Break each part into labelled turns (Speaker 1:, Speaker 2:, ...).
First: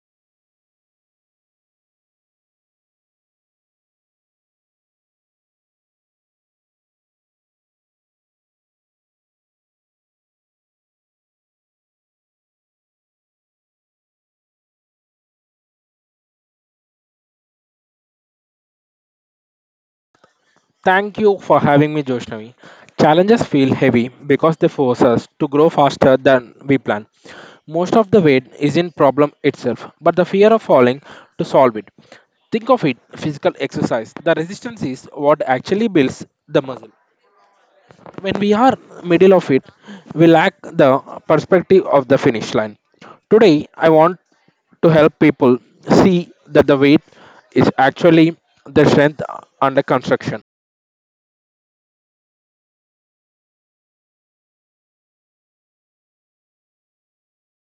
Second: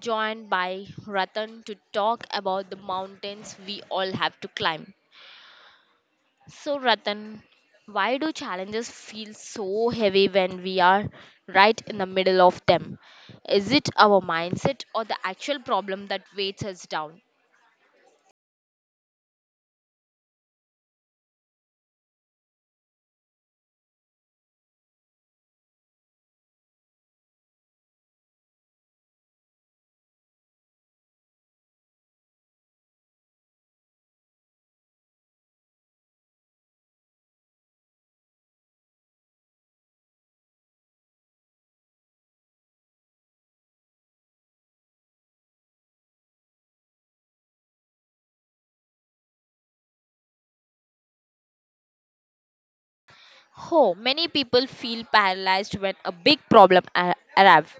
Speaker 1: joined by Ratan to talk about the mountains we all have to climb. So Ratan, why do challenges feel so heavy when we are right in the middle of them? Is it our mindset or the actual problem that weighs us down?
Speaker 2: Thank you for having me, Joshnavi. Challenges feel heavy because they force us to grow faster than we plan. Most of the weight is in problem itself, but the fear of falling to solve it. Think of it physical exercise. The resistance is what actually builds the muscle. When we are middle of it, we lack the perspective of the finish line. Today, I want to help people see that the weight is actually the strength under construction.
Speaker 1: Oh, many people feel paralyzed when a big problem arrives.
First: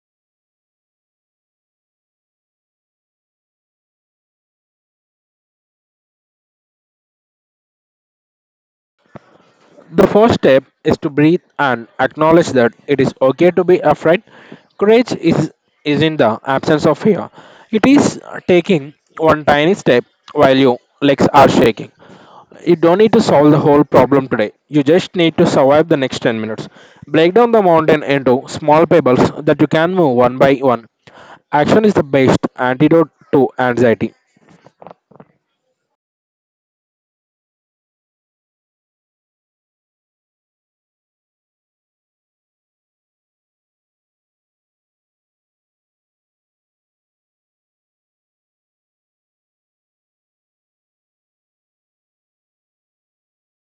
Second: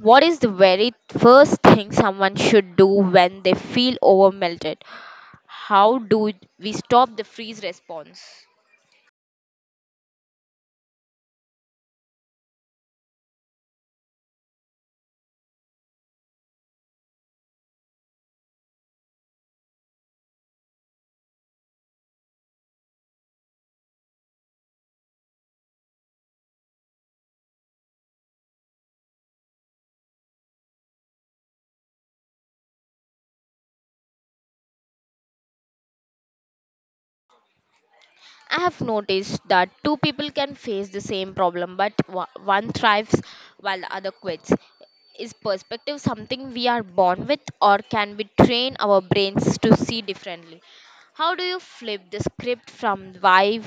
Speaker 1: What is the very first thing someone should do when they feel overmelted? How do we stop the freeze response?
Speaker 2: The first step is to breathe and acknowledge that it is okay to be afraid. Courage is in the absence of fear. It is taking one tiny step while your legs are shaking. You don't need to solve the whole problem today. You just need to survive the next 10 minutes. Break down the mountain into small pebbles that you can move one by one. Action is the best antidote to anxiety.
Speaker 1: I have noticed that two people can face the same problem, but one thrives while the other quits. Is perspective something we are born with, or can we train our brains to see differently? How do you flip the script from why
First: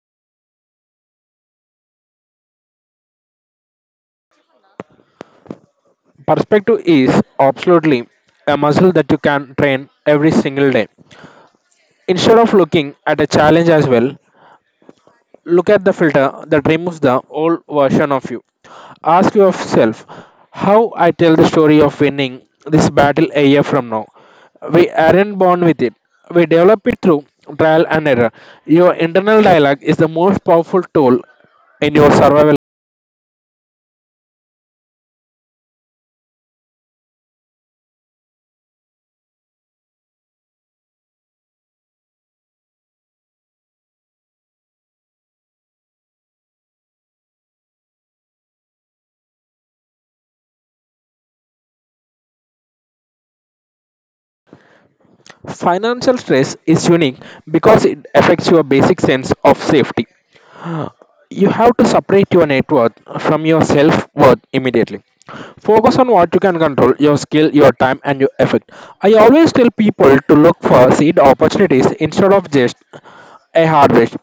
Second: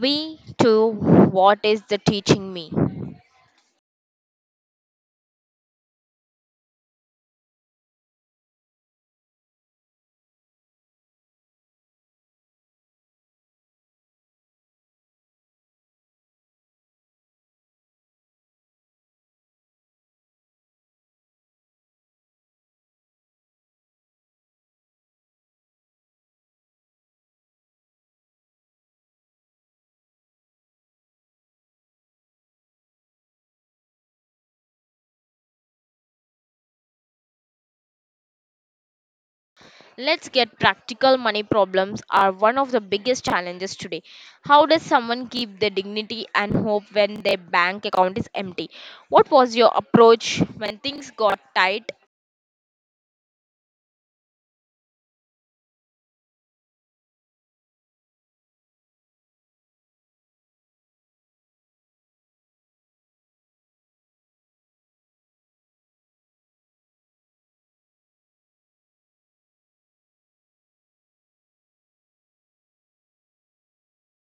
Speaker 1: we to what is the teaching me?
Speaker 2: Perspective is absolutely a muscle that you can train every single day. Instead of looking at a challenge as well, look at the filter that removes the old version of you. Ask yourself how I tell the story of winning this battle a year from now. We aren't born with it, we develop it through trial and error. Your internal dialogue is the most powerful tool in your survival.
Speaker 1: Let's get practical. Money problems are one of the biggest challenges today. How does someone keep their dignity and hope when their bank account is empty? What was your approach when things got tight?
Speaker 2: Financial stress is unique because it affects your basic sense of safety. You have to separate your net worth from your self worth immediately. Focus on what you can control your skill, your time, and your effort. I always tell people to look for seed opportunities instead of just a harvest.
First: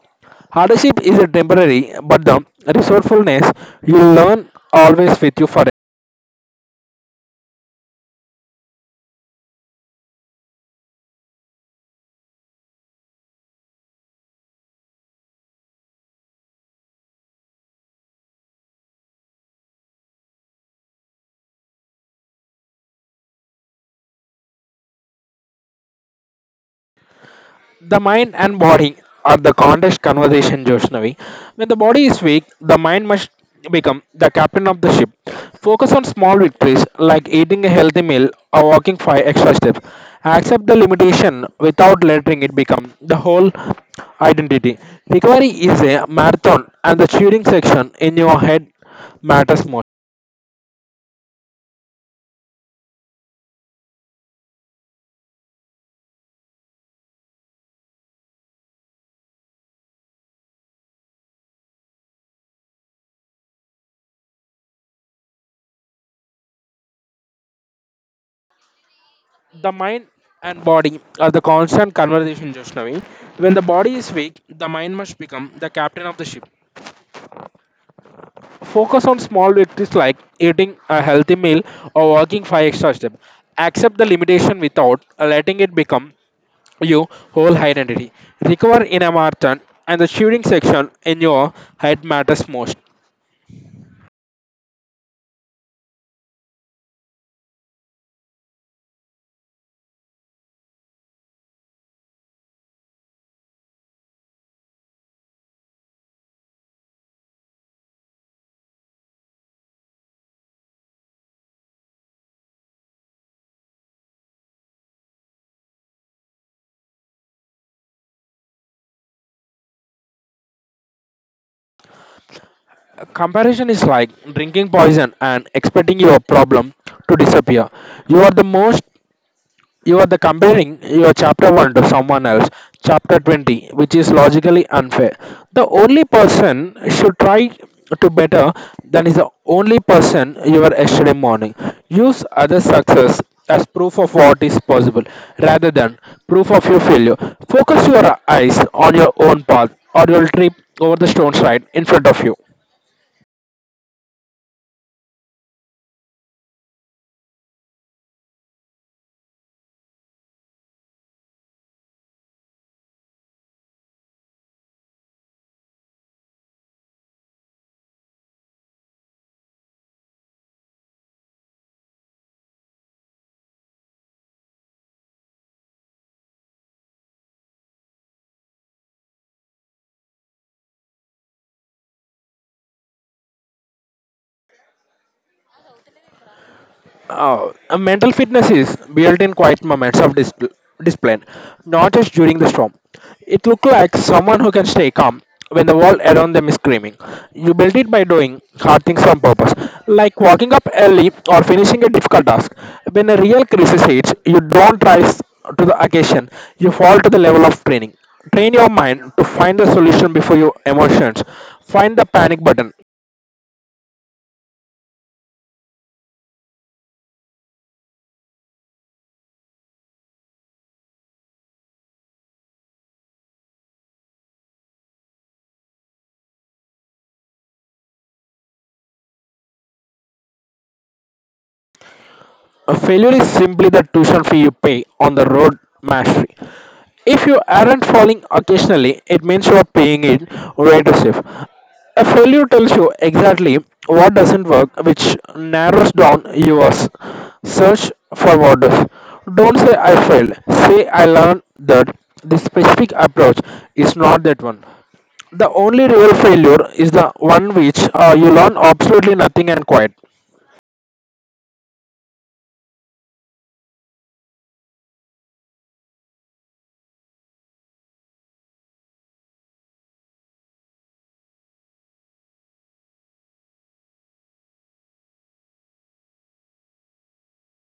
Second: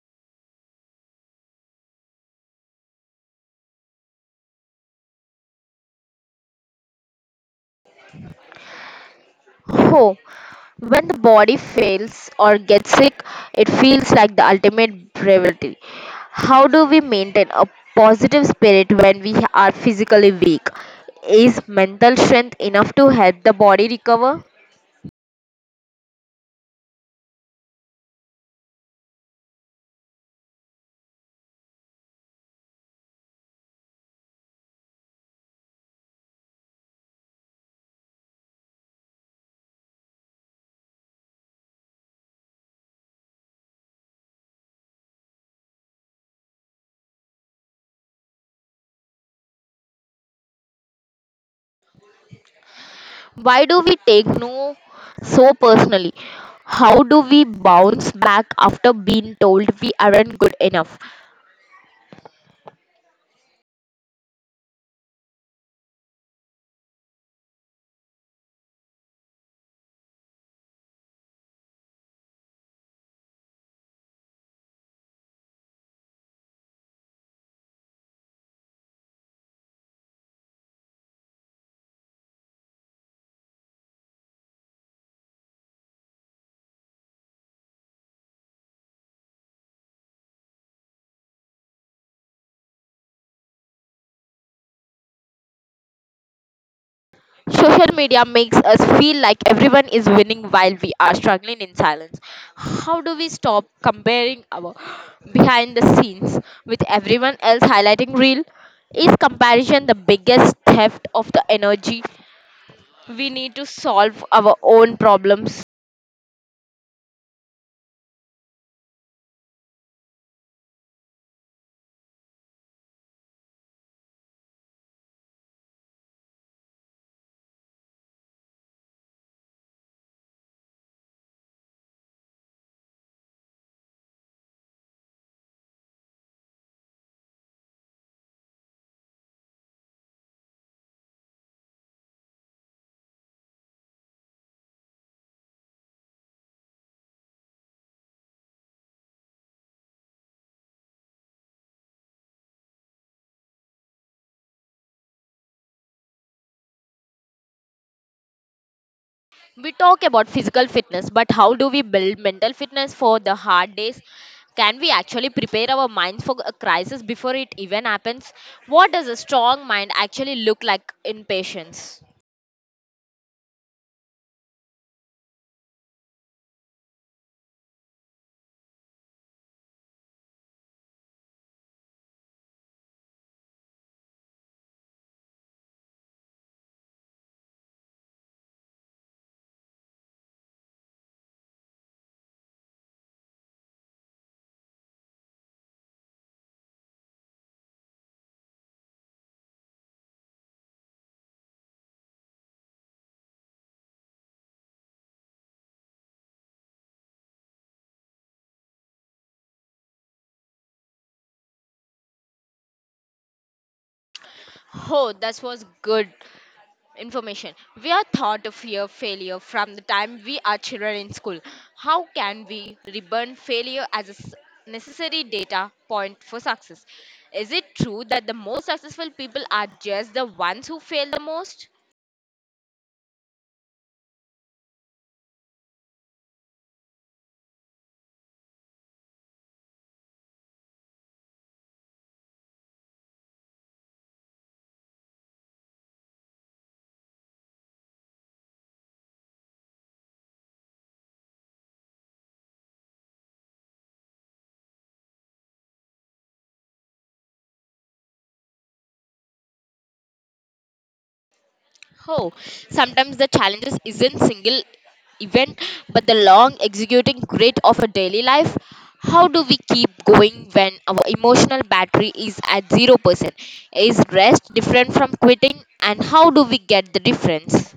Speaker 2: Hardship is a temporary, but the resourcefulness you learn always with you forever.
Speaker 1: Oh, when the body fails or gets sick, it feels like the ultimate bravery. How do we maintain a positive spirit when we are physically weak? Is mental strength enough to help the body recover?
Speaker 2: The mind and body are the contest conversation, Joshnavi. When the body is weak, the mind must become the captain of the ship. Focus on small victories like eating a healthy meal or walking 5 extra steps. Accept the limitation without letting it become the whole identity. Recovery is a marathon, and the shooting section in your head matters most.
Speaker 1: Why do we take no so personally? How do we bounce back after being told we aren't good enough?
Speaker 2: The mind and body are the constant conversation, Joshnavi. When the body is weak, the mind must become the captain of the ship. Focus on small victories like eating a healthy meal or walking five extra steps. Accept the limitation without letting it become your whole identity. Recover in a marathon and the shooting section in your head matters most.
Speaker 1: Social media makes us feel like everyone is winning while we are struggling in silence. How do we stop comparing our behind the scenes with everyone else highlighting real? Is comparison the biggest theft of the energy? We need to solve our own problems.
Speaker 2: Comparison is like drinking poison and expecting your problem to disappear. You are the most You are the comparing your chapter 1 to someone else, chapter 20, which is logically unfair. The only person should try to better than is the only person you were yesterday morning. Use other success as proof of what is possible rather than proof of your failure. Focus your eyes on your own path or your trip over the stone side in front of you.
Speaker 1: We talk about physical fitness, but how do we build mental fitness for the hard days? Can we actually prepare our minds for a crisis before it even happens? What does a strong mind actually look like in patients?
Speaker 2: Oh, Mental fitness is built in quiet moments of discipline, not just during the storm. It looks like someone who can stay calm when the world around them is screaming. You build it by doing hard things on purpose, like walking up early or finishing a difficult task. When a real crisis hits, you don't rise to the occasion, you fall to the level of training. Train your mind to find the solution before your emotions. Find the panic button.
Speaker 1: Oh, that was good information. We are taught to fear failure from the time we are children in school. How can we reburn failure as a necessary data point for success? Is it true that the most successful people are just the ones who fail the most?
Speaker 2: A failure is simply the tuition fee you pay on the road mastery. If you aren't falling occasionally, it means you are paying it way too safe. A failure tells you exactly what doesn't work, which narrows down your search for what does. Don't say I failed. Say I learned that this specific approach is not that one. The only real failure is the one which you learn absolutely nothing and quit.
Speaker 1: Oh, sometimes the challenges isn't single event, but the long executing grit of a daily life. How do we keep going when our emotional battery is at 0%? Is rest different from quitting, and how do we get the difference?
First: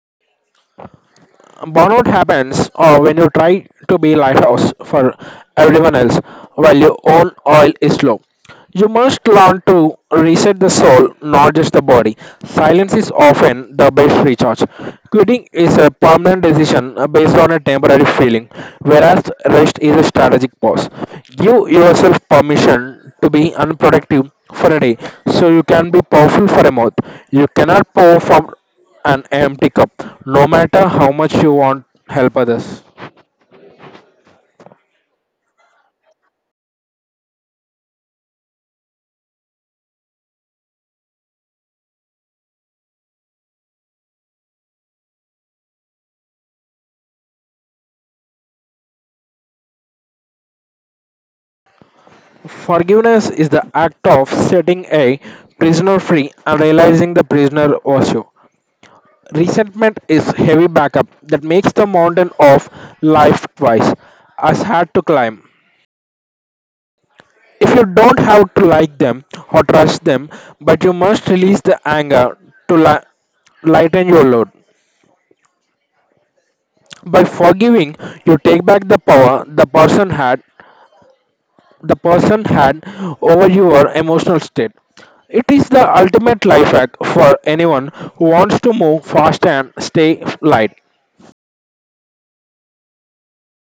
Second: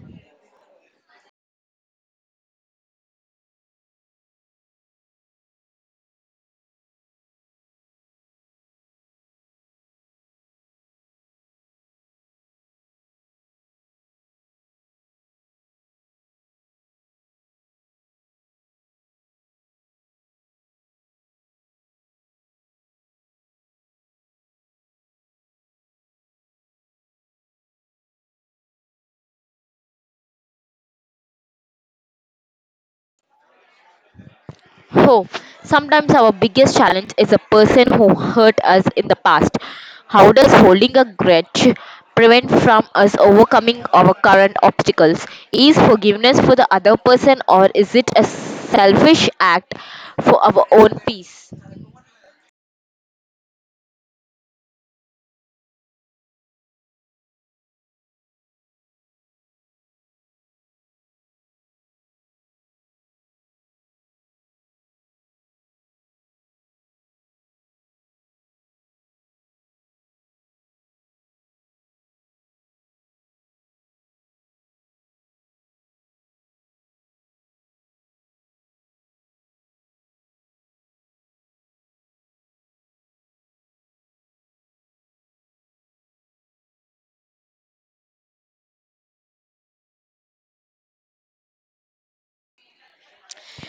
Speaker 2: Burnout happens when you try to be lighthouse for everyone else while your own oil is low. You must learn to reset the soul, not just the body. Silence is often the best recharge. Quitting is a permanent decision based on a temporary feeling, whereas rest is a strategic pause. Give yourself permission to be unproductive for a day so you can be powerful for a month. You cannot pour from an empty cup, no matter how much you want help others.
Speaker 1: Oh, sometimes our biggest challenge is a person who hurt us in the past. How does holding a grudge prevent from us overcoming our current obstacles? Is forgiveness for the other person or is it a selfish act for our own peace?
Speaker 2: Forgiveness is the act of setting a prisoner free and realizing the prisoner was you. Resentment is heavy backup that makes the mountain of life twice as hard to climb. If you don't have to like them or trust them, but you must release the anger to lighten your load. By forgiving, you take back the power the person had over your emotional state. It is the ultimate life hack for anyone who wants to move fast and stay light.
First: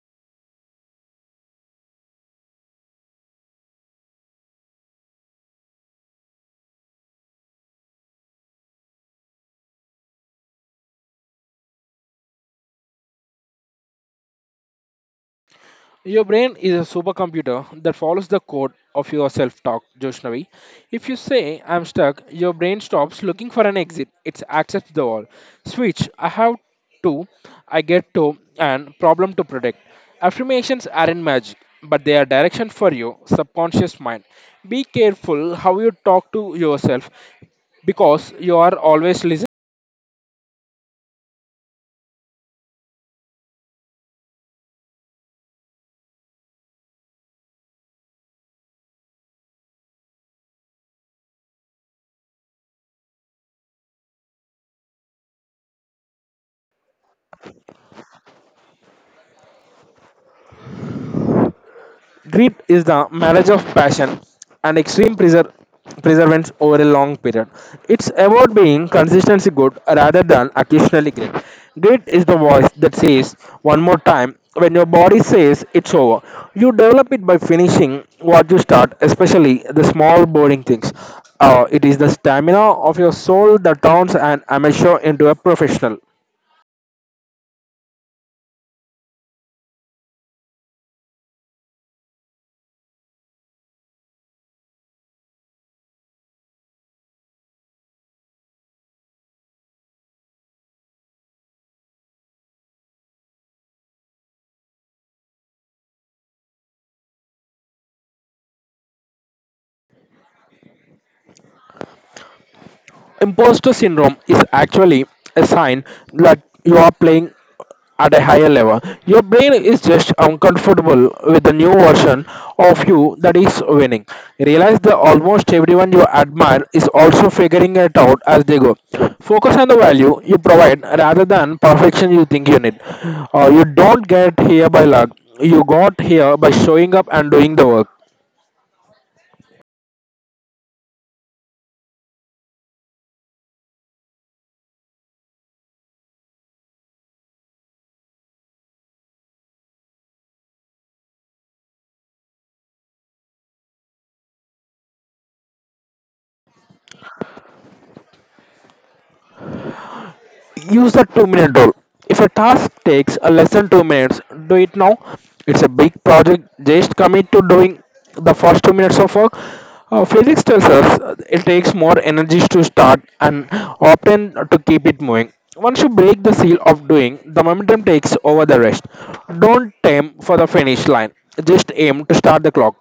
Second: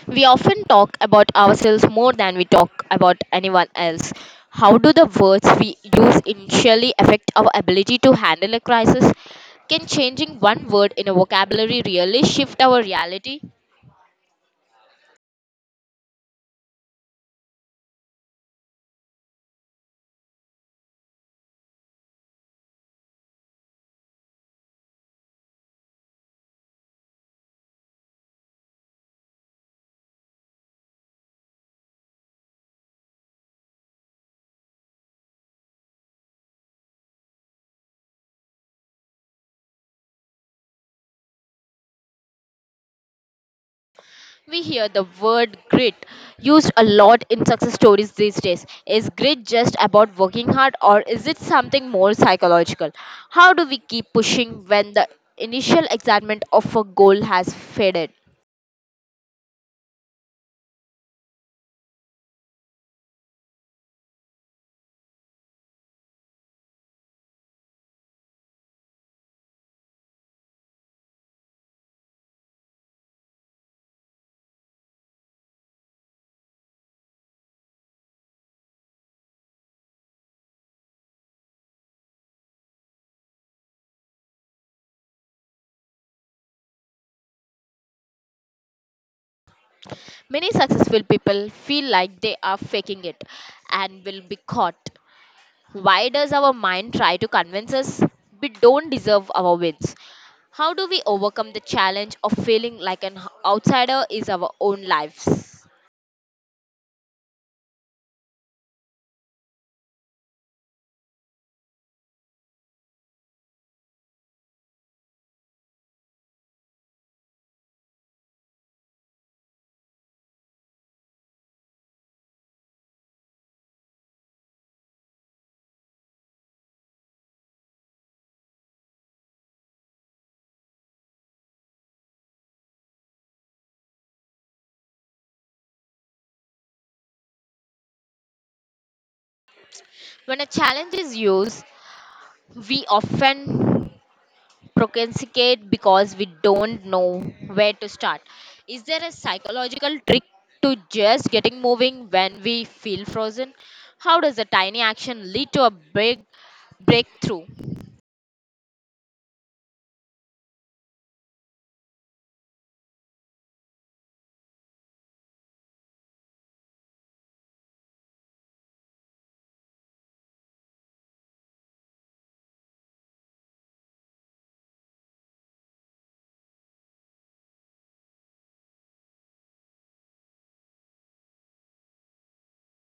Speaker 1: We often talk about ourselves more than we talk about anyone else. How do the words we use initially affect our ability to handle a crisis? Can changing one word in a vocabulary really shift our reality?
Speaker 2: Your brain is a supercomputer that follows the code of your self talk, Joshnavi. If you say, I'm stuck, your brain stops looking for an exit. It accepts the wall. Switch, I have to, I get to, and problem to predict. Affirmations aren't magic, but they are direction for your subconscious mind. Be careful how you talk to yourself because you are always listening.
Speaker 1: We hear the word grit used a lot in success stories these days. Is grit just about working hard or is it something more psychological? How do we keep pushing when the initial excitement of a goal has faded?
Speaker 2: Greed is the marriage of passion and extreme perseverance over a long period. It's about being consistently good rather than occasionally great. Greed is the voice that says one more time when your body says it's over. You develop it by finishing what you start, especially the small boring things. It is the stamina of your soul that turns an amateur into a professional.
Speaker 1: Many successful people feel like they are faking it and will be caught. Why does our mind try to convince us we don't deserve our wins? How do we overcome the challenge of feeling like an outsider is our own lives?
Speaker 2: Imposter syndrome is actually a sign that you are playing at a higher level. Your brain is just uncomfortable with the new version of you that is winning. Realize that almost everyone you admire is also figuring it out as they go. Focus on the value you provide rather than perfection you think you need. You don't get here by luck. You got here by showing up and doing the work.
Speaker 1: When a challenge is used, we often procrastinate because we don't know where to start. Is there a psychological trick to just getting moving when we feel frozen? How does a tiny action lead to a big breakthrough?
Speaker 2: Use the 2-minute rule. If a task takes a less than 2 minutes, do it now. It's a big project. Just commit to doing the first 2 minutes of work. Physics tells us it takes more energy to start and often to keep it moving. Once you break the seal of doing, the momentum takes over the rest. Don't aim for the finish line. Just aim to start the clock.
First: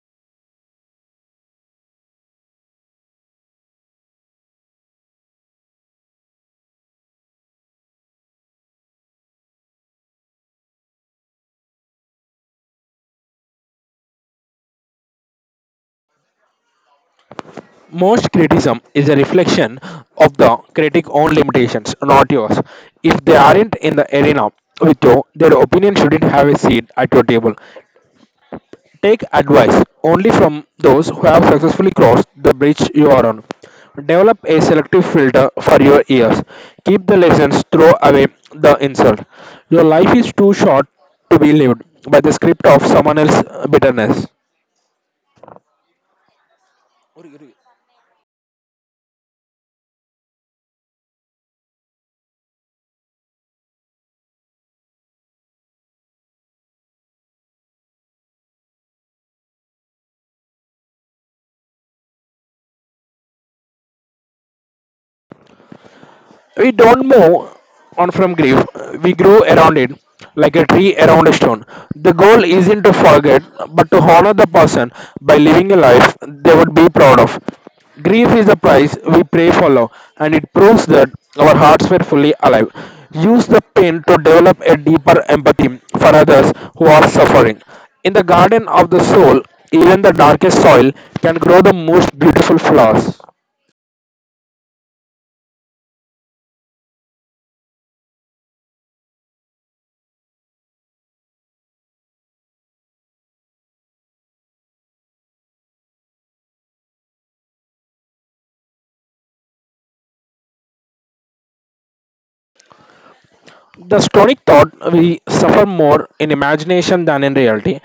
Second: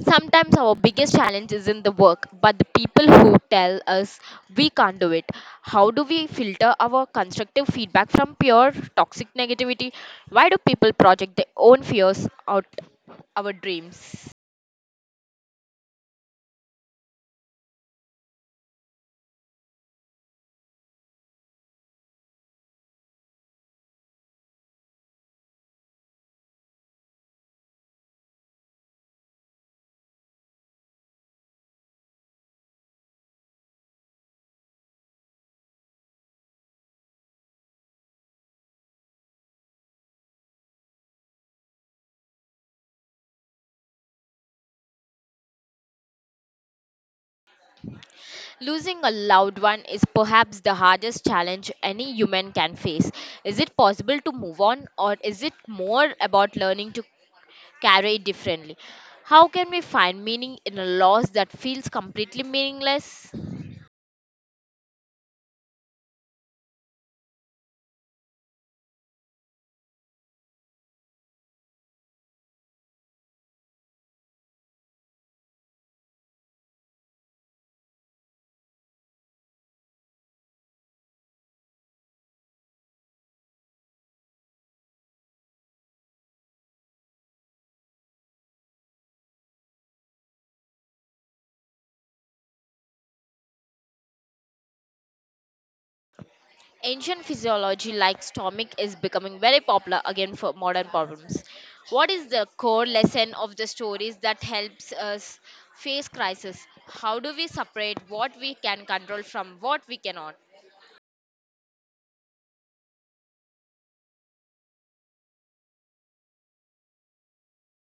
Speaker 1: Sometimes our biggest challenge is in the work, but the people who tell us we can't do it. How do we filter our constructive feedback from pure toxic negativity? Why do people project their own fears out our dreams?
Speaker 2: Most criticism is a reflection of the critic's own limitations, not yours. If they aren't in the arena with you, their opinion shouldn't have a seat at your table. Take advice only from those who have successfully crossed the bridge you are on. Develop a selective filter for your ears. Keep the lessons, throw away the insult. Your life is too short to be lived by the script of someone else's bitterness.
Speaker 1: Losing a loved one is perhaps the hardest challenge any human can face. Is it possible to move on, or is it more about learning to carry it differently? How can we find meaning in a loss that feels completely meaningless?
Speaker 2: We don't move on from grief, we grow around it, like a tree around a stone. The goal isn't to forget, but to honor the person by living a life they would be proud of. Grief is a price we pray for love, and it proves that our hearts were fully alive. Use the pain to develop a deeper empathy for others who are suffering. In the garden of the soul, even the darkest soil can grow the most beautiful flowers.
Speaker 1: Ancient physiology like stomach is becoming very popular again for modern problems. What is the core lesson of the stories that helps us face crisis? How do we separate what we can control from what we cannot?
Speaker 2: The Stonic thought we suffer more in imagination than in reality.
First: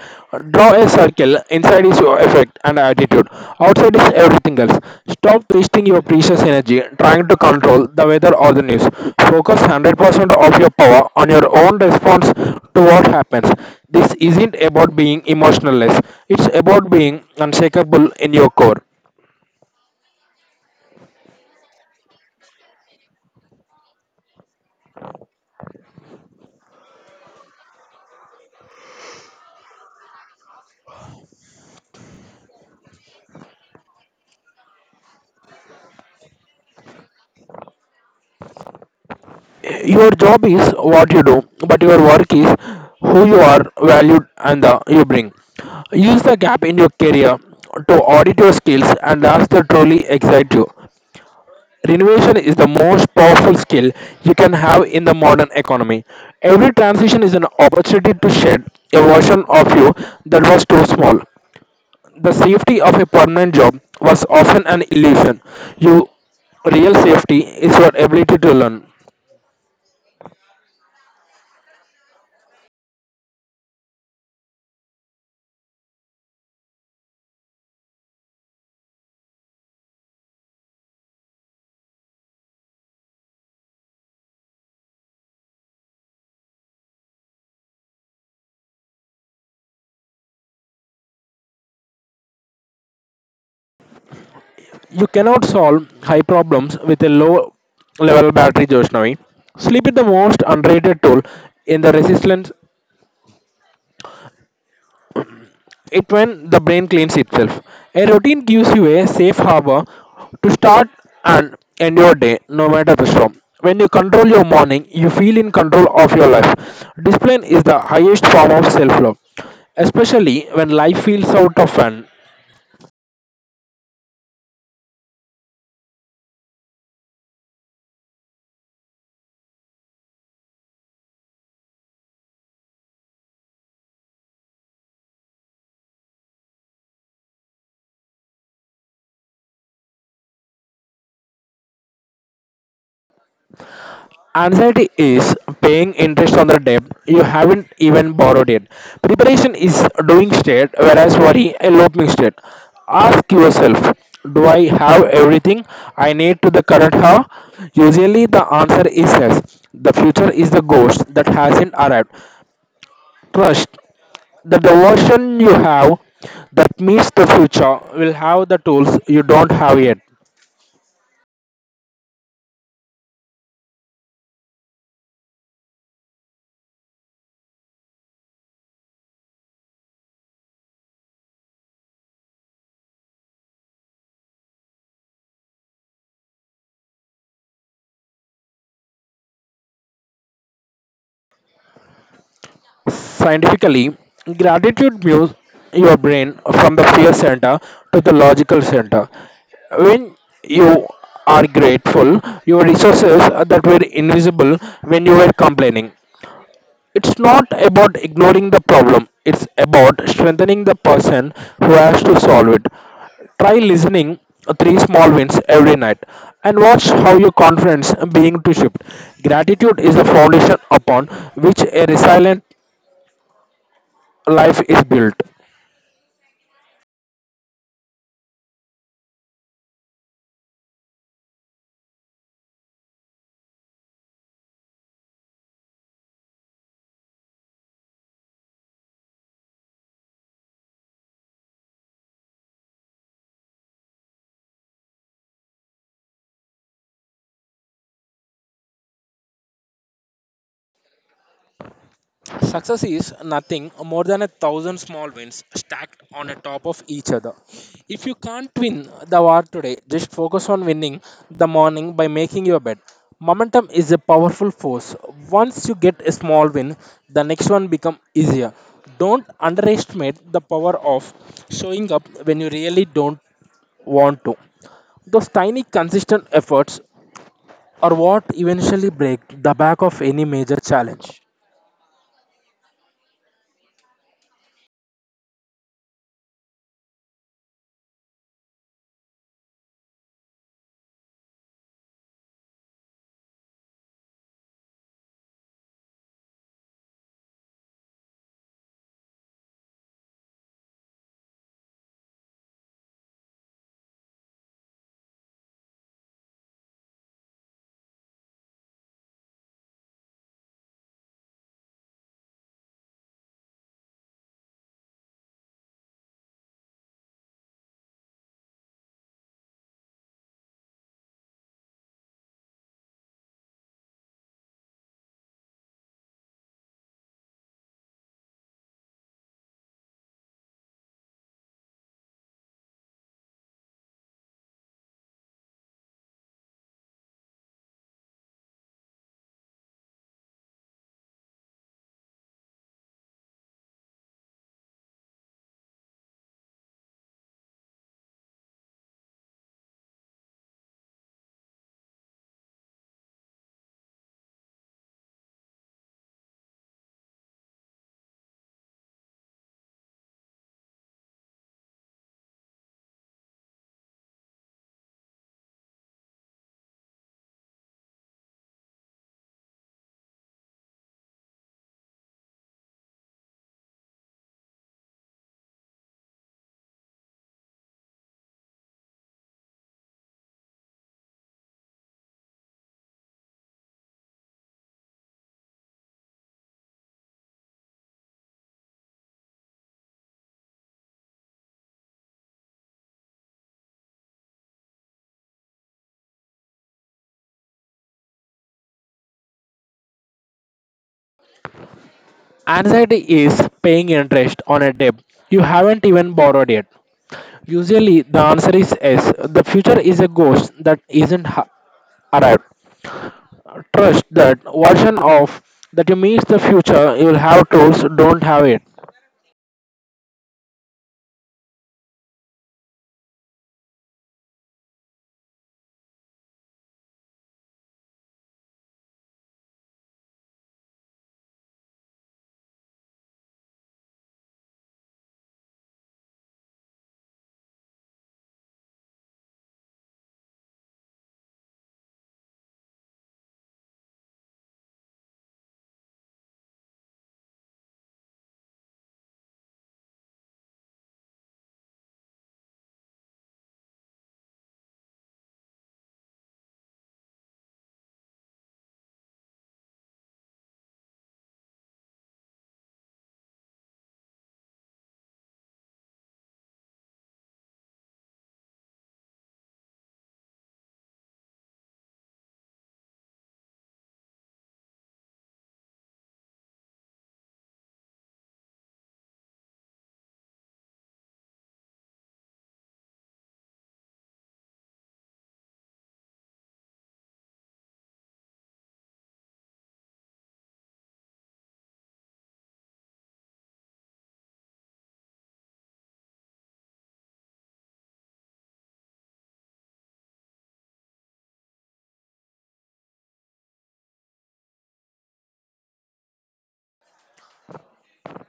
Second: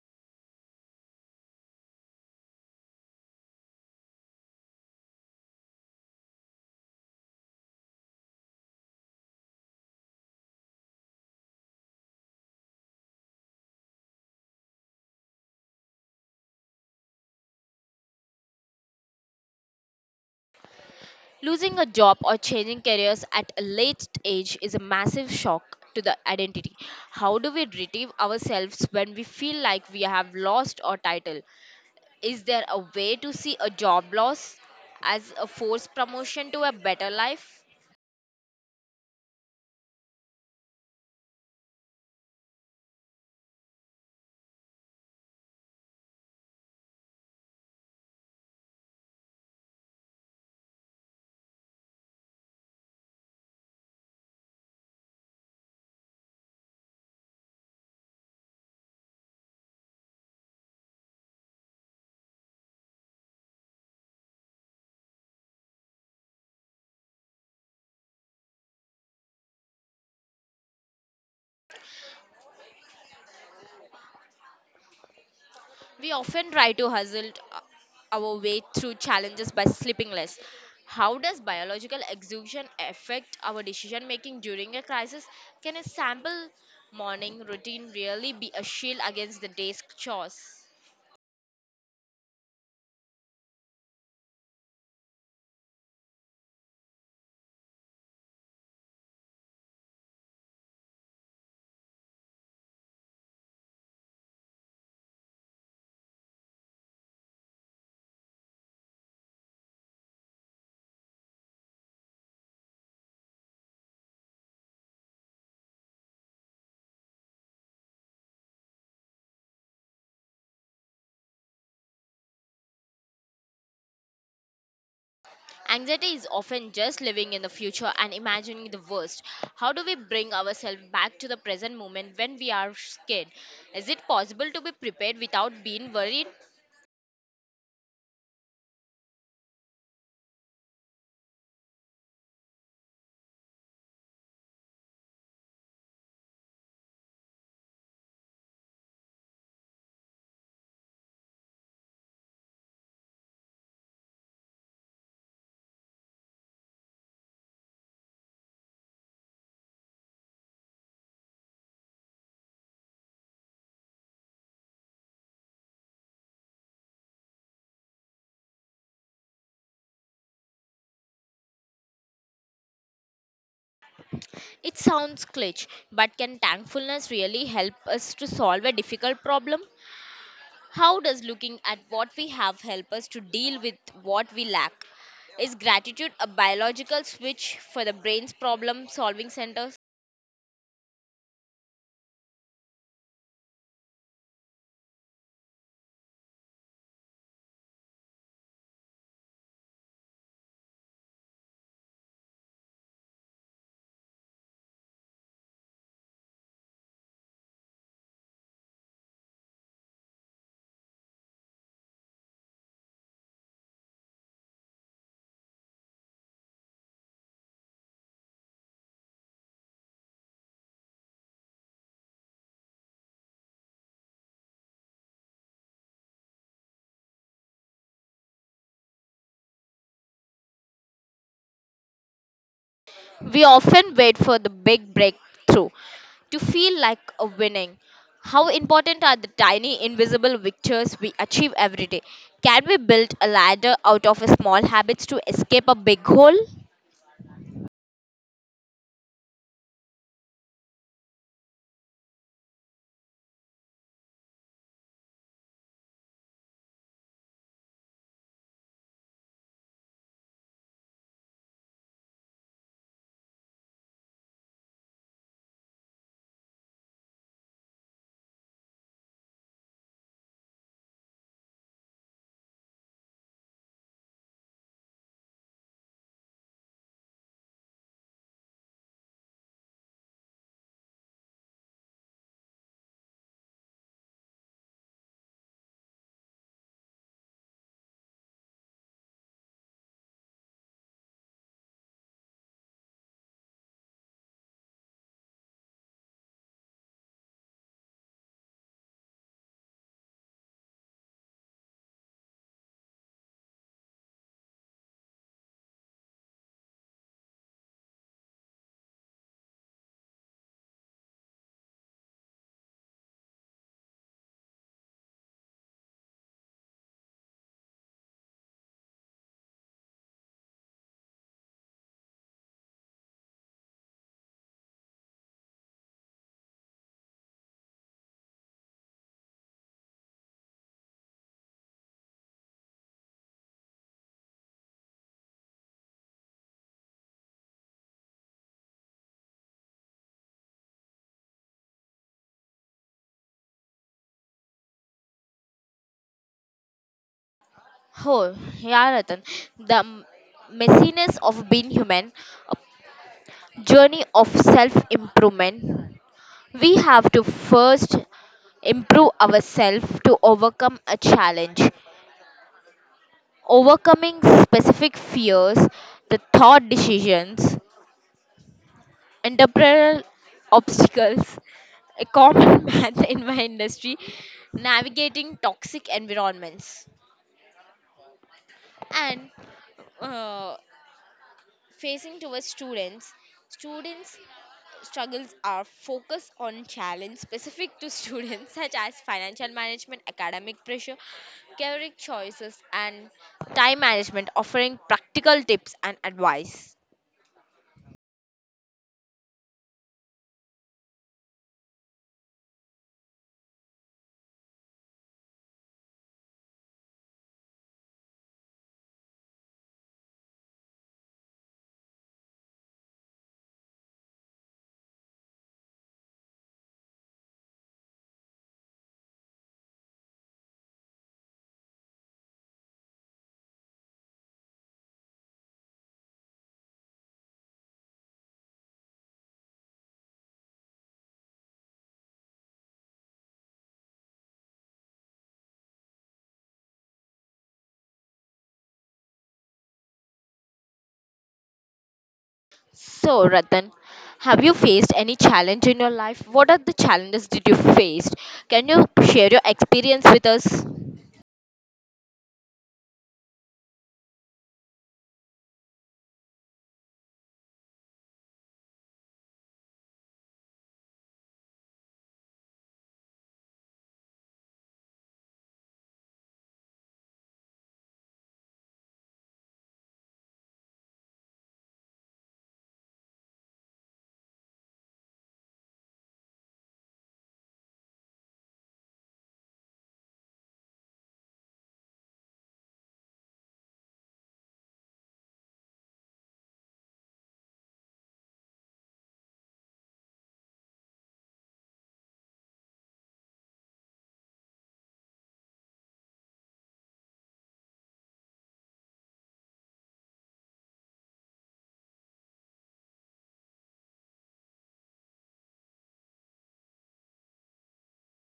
Speaker 2: Draw a circle, inside is your effect and attitude, outside is everything else. Stop wasting your precious energy trying to control the weather or the news. Focus 100% of your power on your own response to what happens. This isn't about being emotionless, it's about being unshakable in your core.
Speaker 1: Losing a job or changing careers at a late age is a massive shock to the identity. How do we retrieve ourselves when we feel like we have lost our title? Is there a way to see a job loss as a forced promotion to a better life?
Speaker 2: Your job is what you do, but your work is who you are valued and the you bring. Use the gap in your career to audit your skills and ask that truly excite you. Renovation is the most powerful skill you can have in the modern economy. Every transition is an opportunity to shed a version of you that was too small. The safety of a permanent job was often an illusion. Your real safety is your ability to learn.
Speaker 1: We often try to hustle our way through challenges by sleeping less. How does biological exhaustion affect our decision making during a crisis? Can a sample morning routine really be a shield against the day's chores?
Speaker 2: You cannot solve high problems with a low level battery, Joshnavi. Sleep is the most underrated tool in the resistance it when the brain cleans itself. A routine gives you a safe harbor to start and end your day no matter the storm. When you control your morning, you feel in control of your life. Discipline is the highest form of self love, especially when life feels out of hand.
Speaker 1: Anxiety is often just living in the future and imagining the worst. How do we bring ourselves back to the present moment when we are scared? Is it possible to be prepared without being worried?
Speaker 2: Anxiety is paying interest on the debt you haven't even borrowed yet. Preparation is doing state, whereas worry a looping state. Ask yourself, do I have everything I need to the current hour? Usually the answer is yes. The future is the ghost that hasn't arrived. Trust that the version you have that meets the future will have the tools you don't have yet.
Speaker 1: It sounds cliché, but can thankfulness really help us to solve a difficult problem? How does looking at what we have help us to deal with what we lack? Is gratitude a biological switch for the brain's problem solving centers?
Speaker 2: Scientifically, gratitude moves your brain from the fear center to the logical center. When you are grateful, your resources that were invisible when you were complaining. It's not about ignoring the problem, it's about strengthening the person who has to solve it. Try listening three small wins every night and watch how your confidence being to shift. Gratitude is the foundation upon which a resilient life is built.
Speaker 1: We often wait for the big breakthrough to feel like a winning. How important are the tiny invisible victories we achieve every day? Can we build a ladder out of small habits to escape a big hole?
Speaker 2: Success is nothing more than a thousand small wins stacked on a top of each other. If you can't win the war today, just focus on winning the morning by making your bed. Momentum is a powerful force. Once you get a small win, the next one becomes easier. Don't underestimate the power of showing up when you really don't want to. Those tiny consistent efforts are what eventually break the back of any major challenge.
Speaker 1: Oh, yeah, Ratan. The messiness of being human, a journey of self improvement. We have to first improve ourselves to overcome a challenge. Overcoming specific fears, the thought decisions, entrepreneurial obstacles, a common math in my industry, navigating toxic environments. And uh, facing towards students struggles are focused on challenge specific to students such as financial management academic pressure career choices and time management offering practical tips and advice.
Speaker 2: Anxiety is paying interest on a debt you haven't even borrowed yet. Usually, the answer is yes. The future is a ghost that isn't ha- arrived. Trust that version of that you meet the future, you will have tools, don't have it.
Speaker 1: So Ratan, have you faced any challenge in your life? What are the challenges did you face? Can you share your experience with us?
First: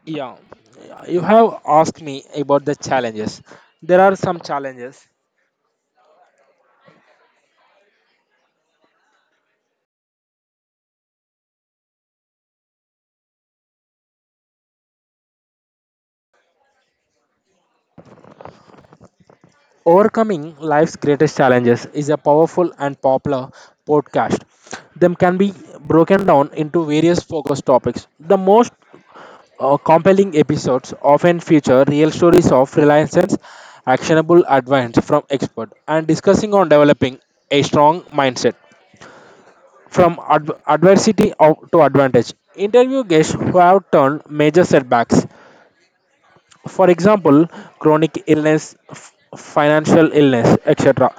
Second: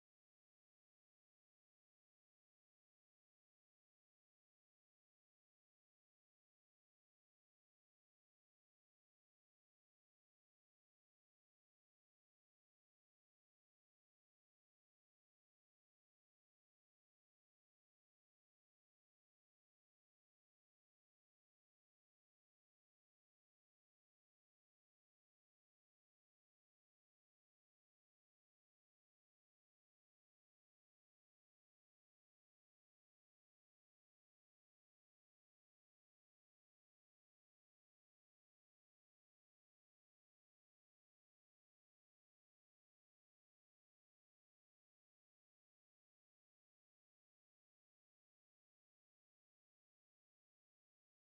Speaker 2: Yeah, you have asked me about the challenges. There are some challenges. Overcoming life's greatest challenges is a powerful and popular podcast. Them can be broken down into various focus topics. The most Compelling episodes often feature real stories of reliances, actionable advice from experts, and discussing on developing a strong mindset from adversity to advantage. Interview guests who have turned major setbacks, for example, chronic illness, financial illness, etc.,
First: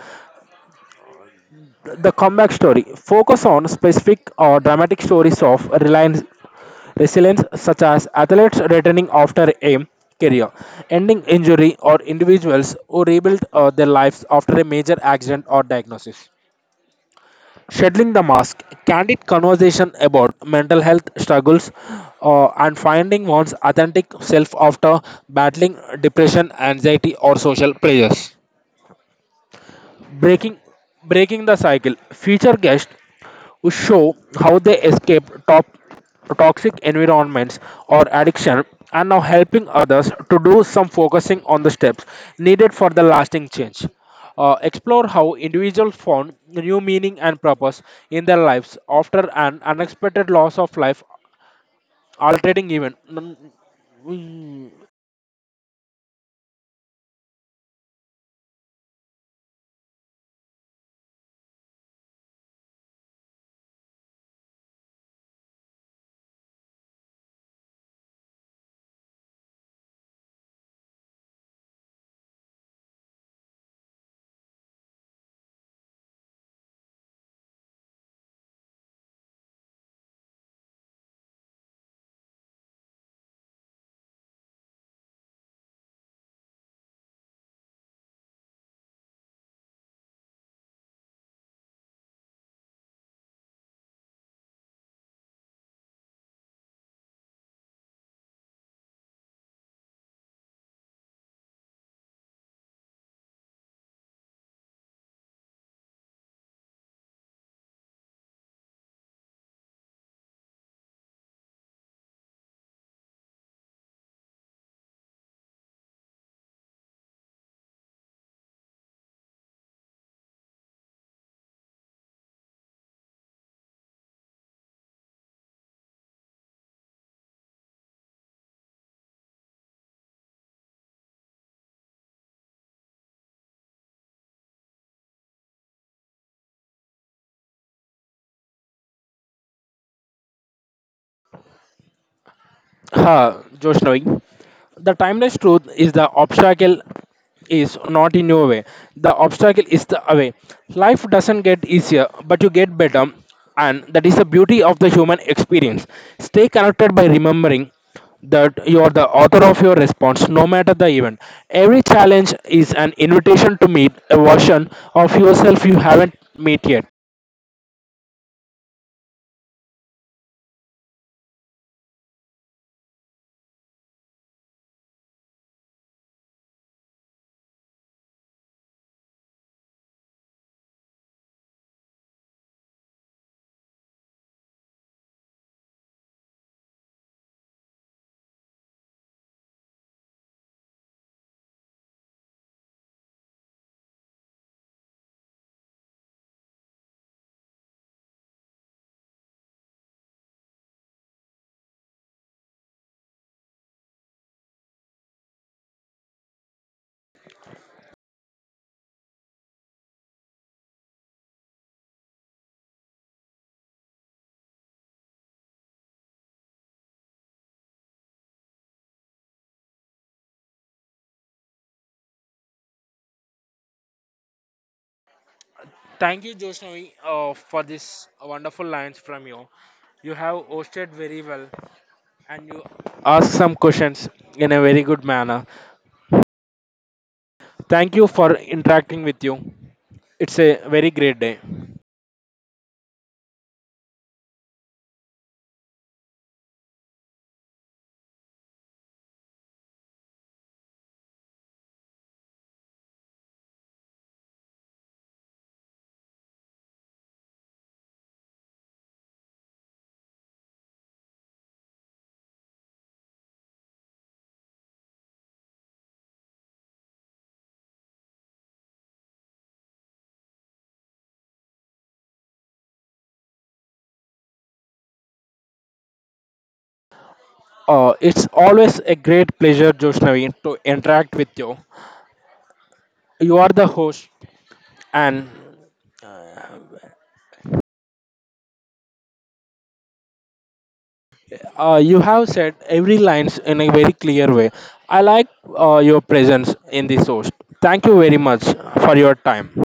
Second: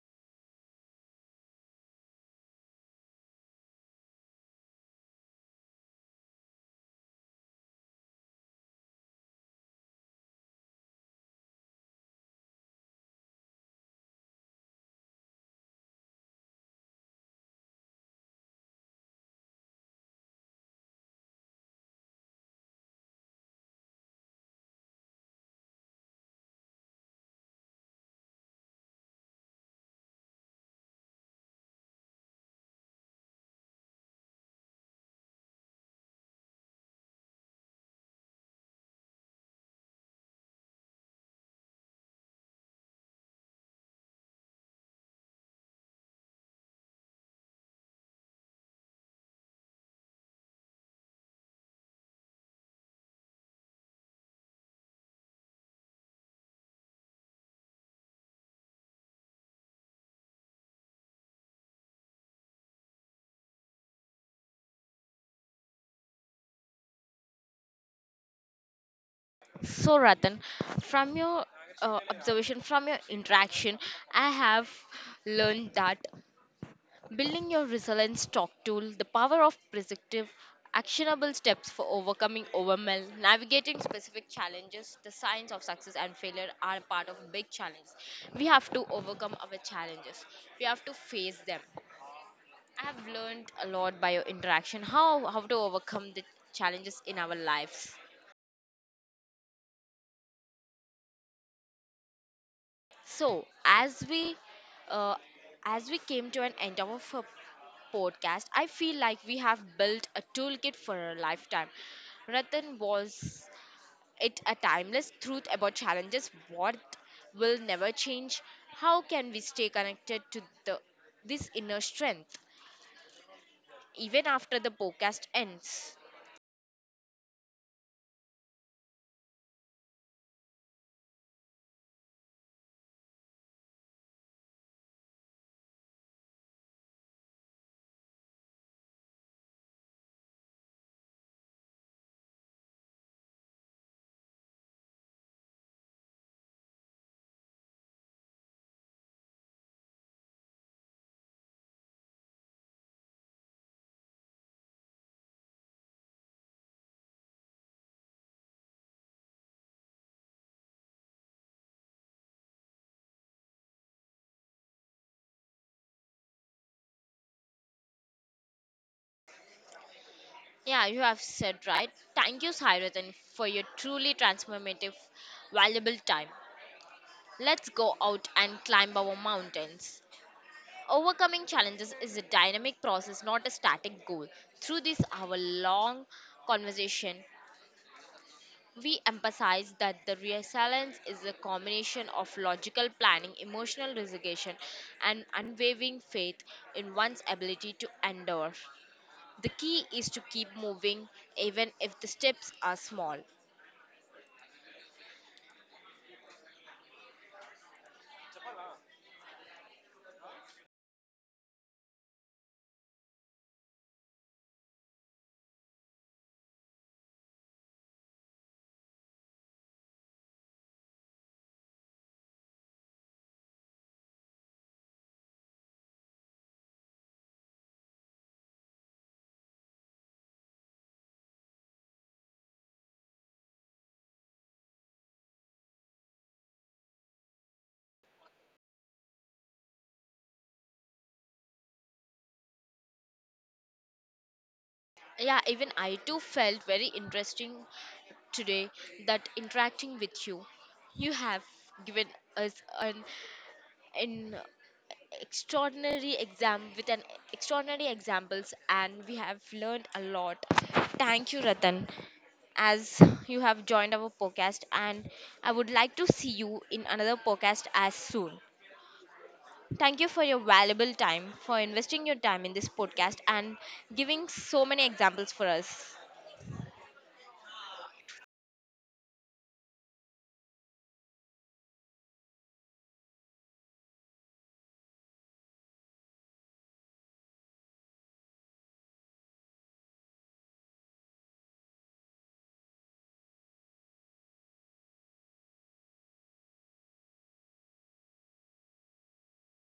Speaker 2: the comeback story focus on specific or dramatic stories of reliance resilience such as athletes returning after a career ending injury or individuals who rebuild their lives after a major accident or diagnosis shedding the mask candid conversation about mental health struggles, and finding one's authentic self after battling depression anxiety or social pressures. Breaking Breaking the Cycle. Future guests will show how they escape top toxic environments or addiction and now helping others to do some focusing on the steps needed for the lasting change. Explore how individuals found new meaning and purpose in their lives after an unexpected loss of life, altering even. Hmm,
Speaker 1: So, Ratan, from your observation, from your interaction, I have learned that building your resilience talk tool, the power of prescriptive, actionable steps for overcoming overwhelm, navigating specific challenges, the signs of success and failure are part of big challenge. We have to overcome our challenges. We have to face them. I have learned a lot by your interaction how to overcome the challenges in our lives. So, uh, as we came to an end of our podcast, I feel like we have built a toolkit for a lifetime. Ratan, was it a timeless truth about challenges? What will never change? How can we stay connected to the this inner strength even after the podcast ends?
Speaker 2: हाँ जोश नवी, the timeless truth is the obstacle is not in your way, the obstacle is the way. Life doesn't get easier but you get better, and that is the beauty of the human experience. Stay connected by remembering that you are the author of your response no matter the event. Every challenge is an invitation to meet a version of yourself you haven't met yet.
Speaker 1: Yeah, you have said right. Thank you, Sairatan, for your truly transformative, valuable time. Let's go out and climb our mountains. Overcoming challenges is a dynamic process, not a static goal. Through this hour long conversation, we emphasize that the resilience is a combination of logical planning, emotional resignation, and unwavering faith in one's ability to endure. The key is to keep moving even if the steps are small.
Speaker 2: Said very well, and you ask some questions in a very good manner. Thank you for interacting with you. It's a very great day.
Speaker 1: Yeah, even I too felt very interesting today that interacting with you, you have given us an, an extraordinary exam with an extraordinary examples and we have learned a lot. Thank you, Ratan, as you have joined our podcast and I would like to see you in another podcast as soon. Thank you for your valuable time, for investing your time in this podcast and giving so many examples for us.
Speaker 2: It's always a great pleasure, Joshnavi, to interact with you. You are the host, and uh, you have said every lines in a very clear way. I like your presence in this host. Thank you very much for your time.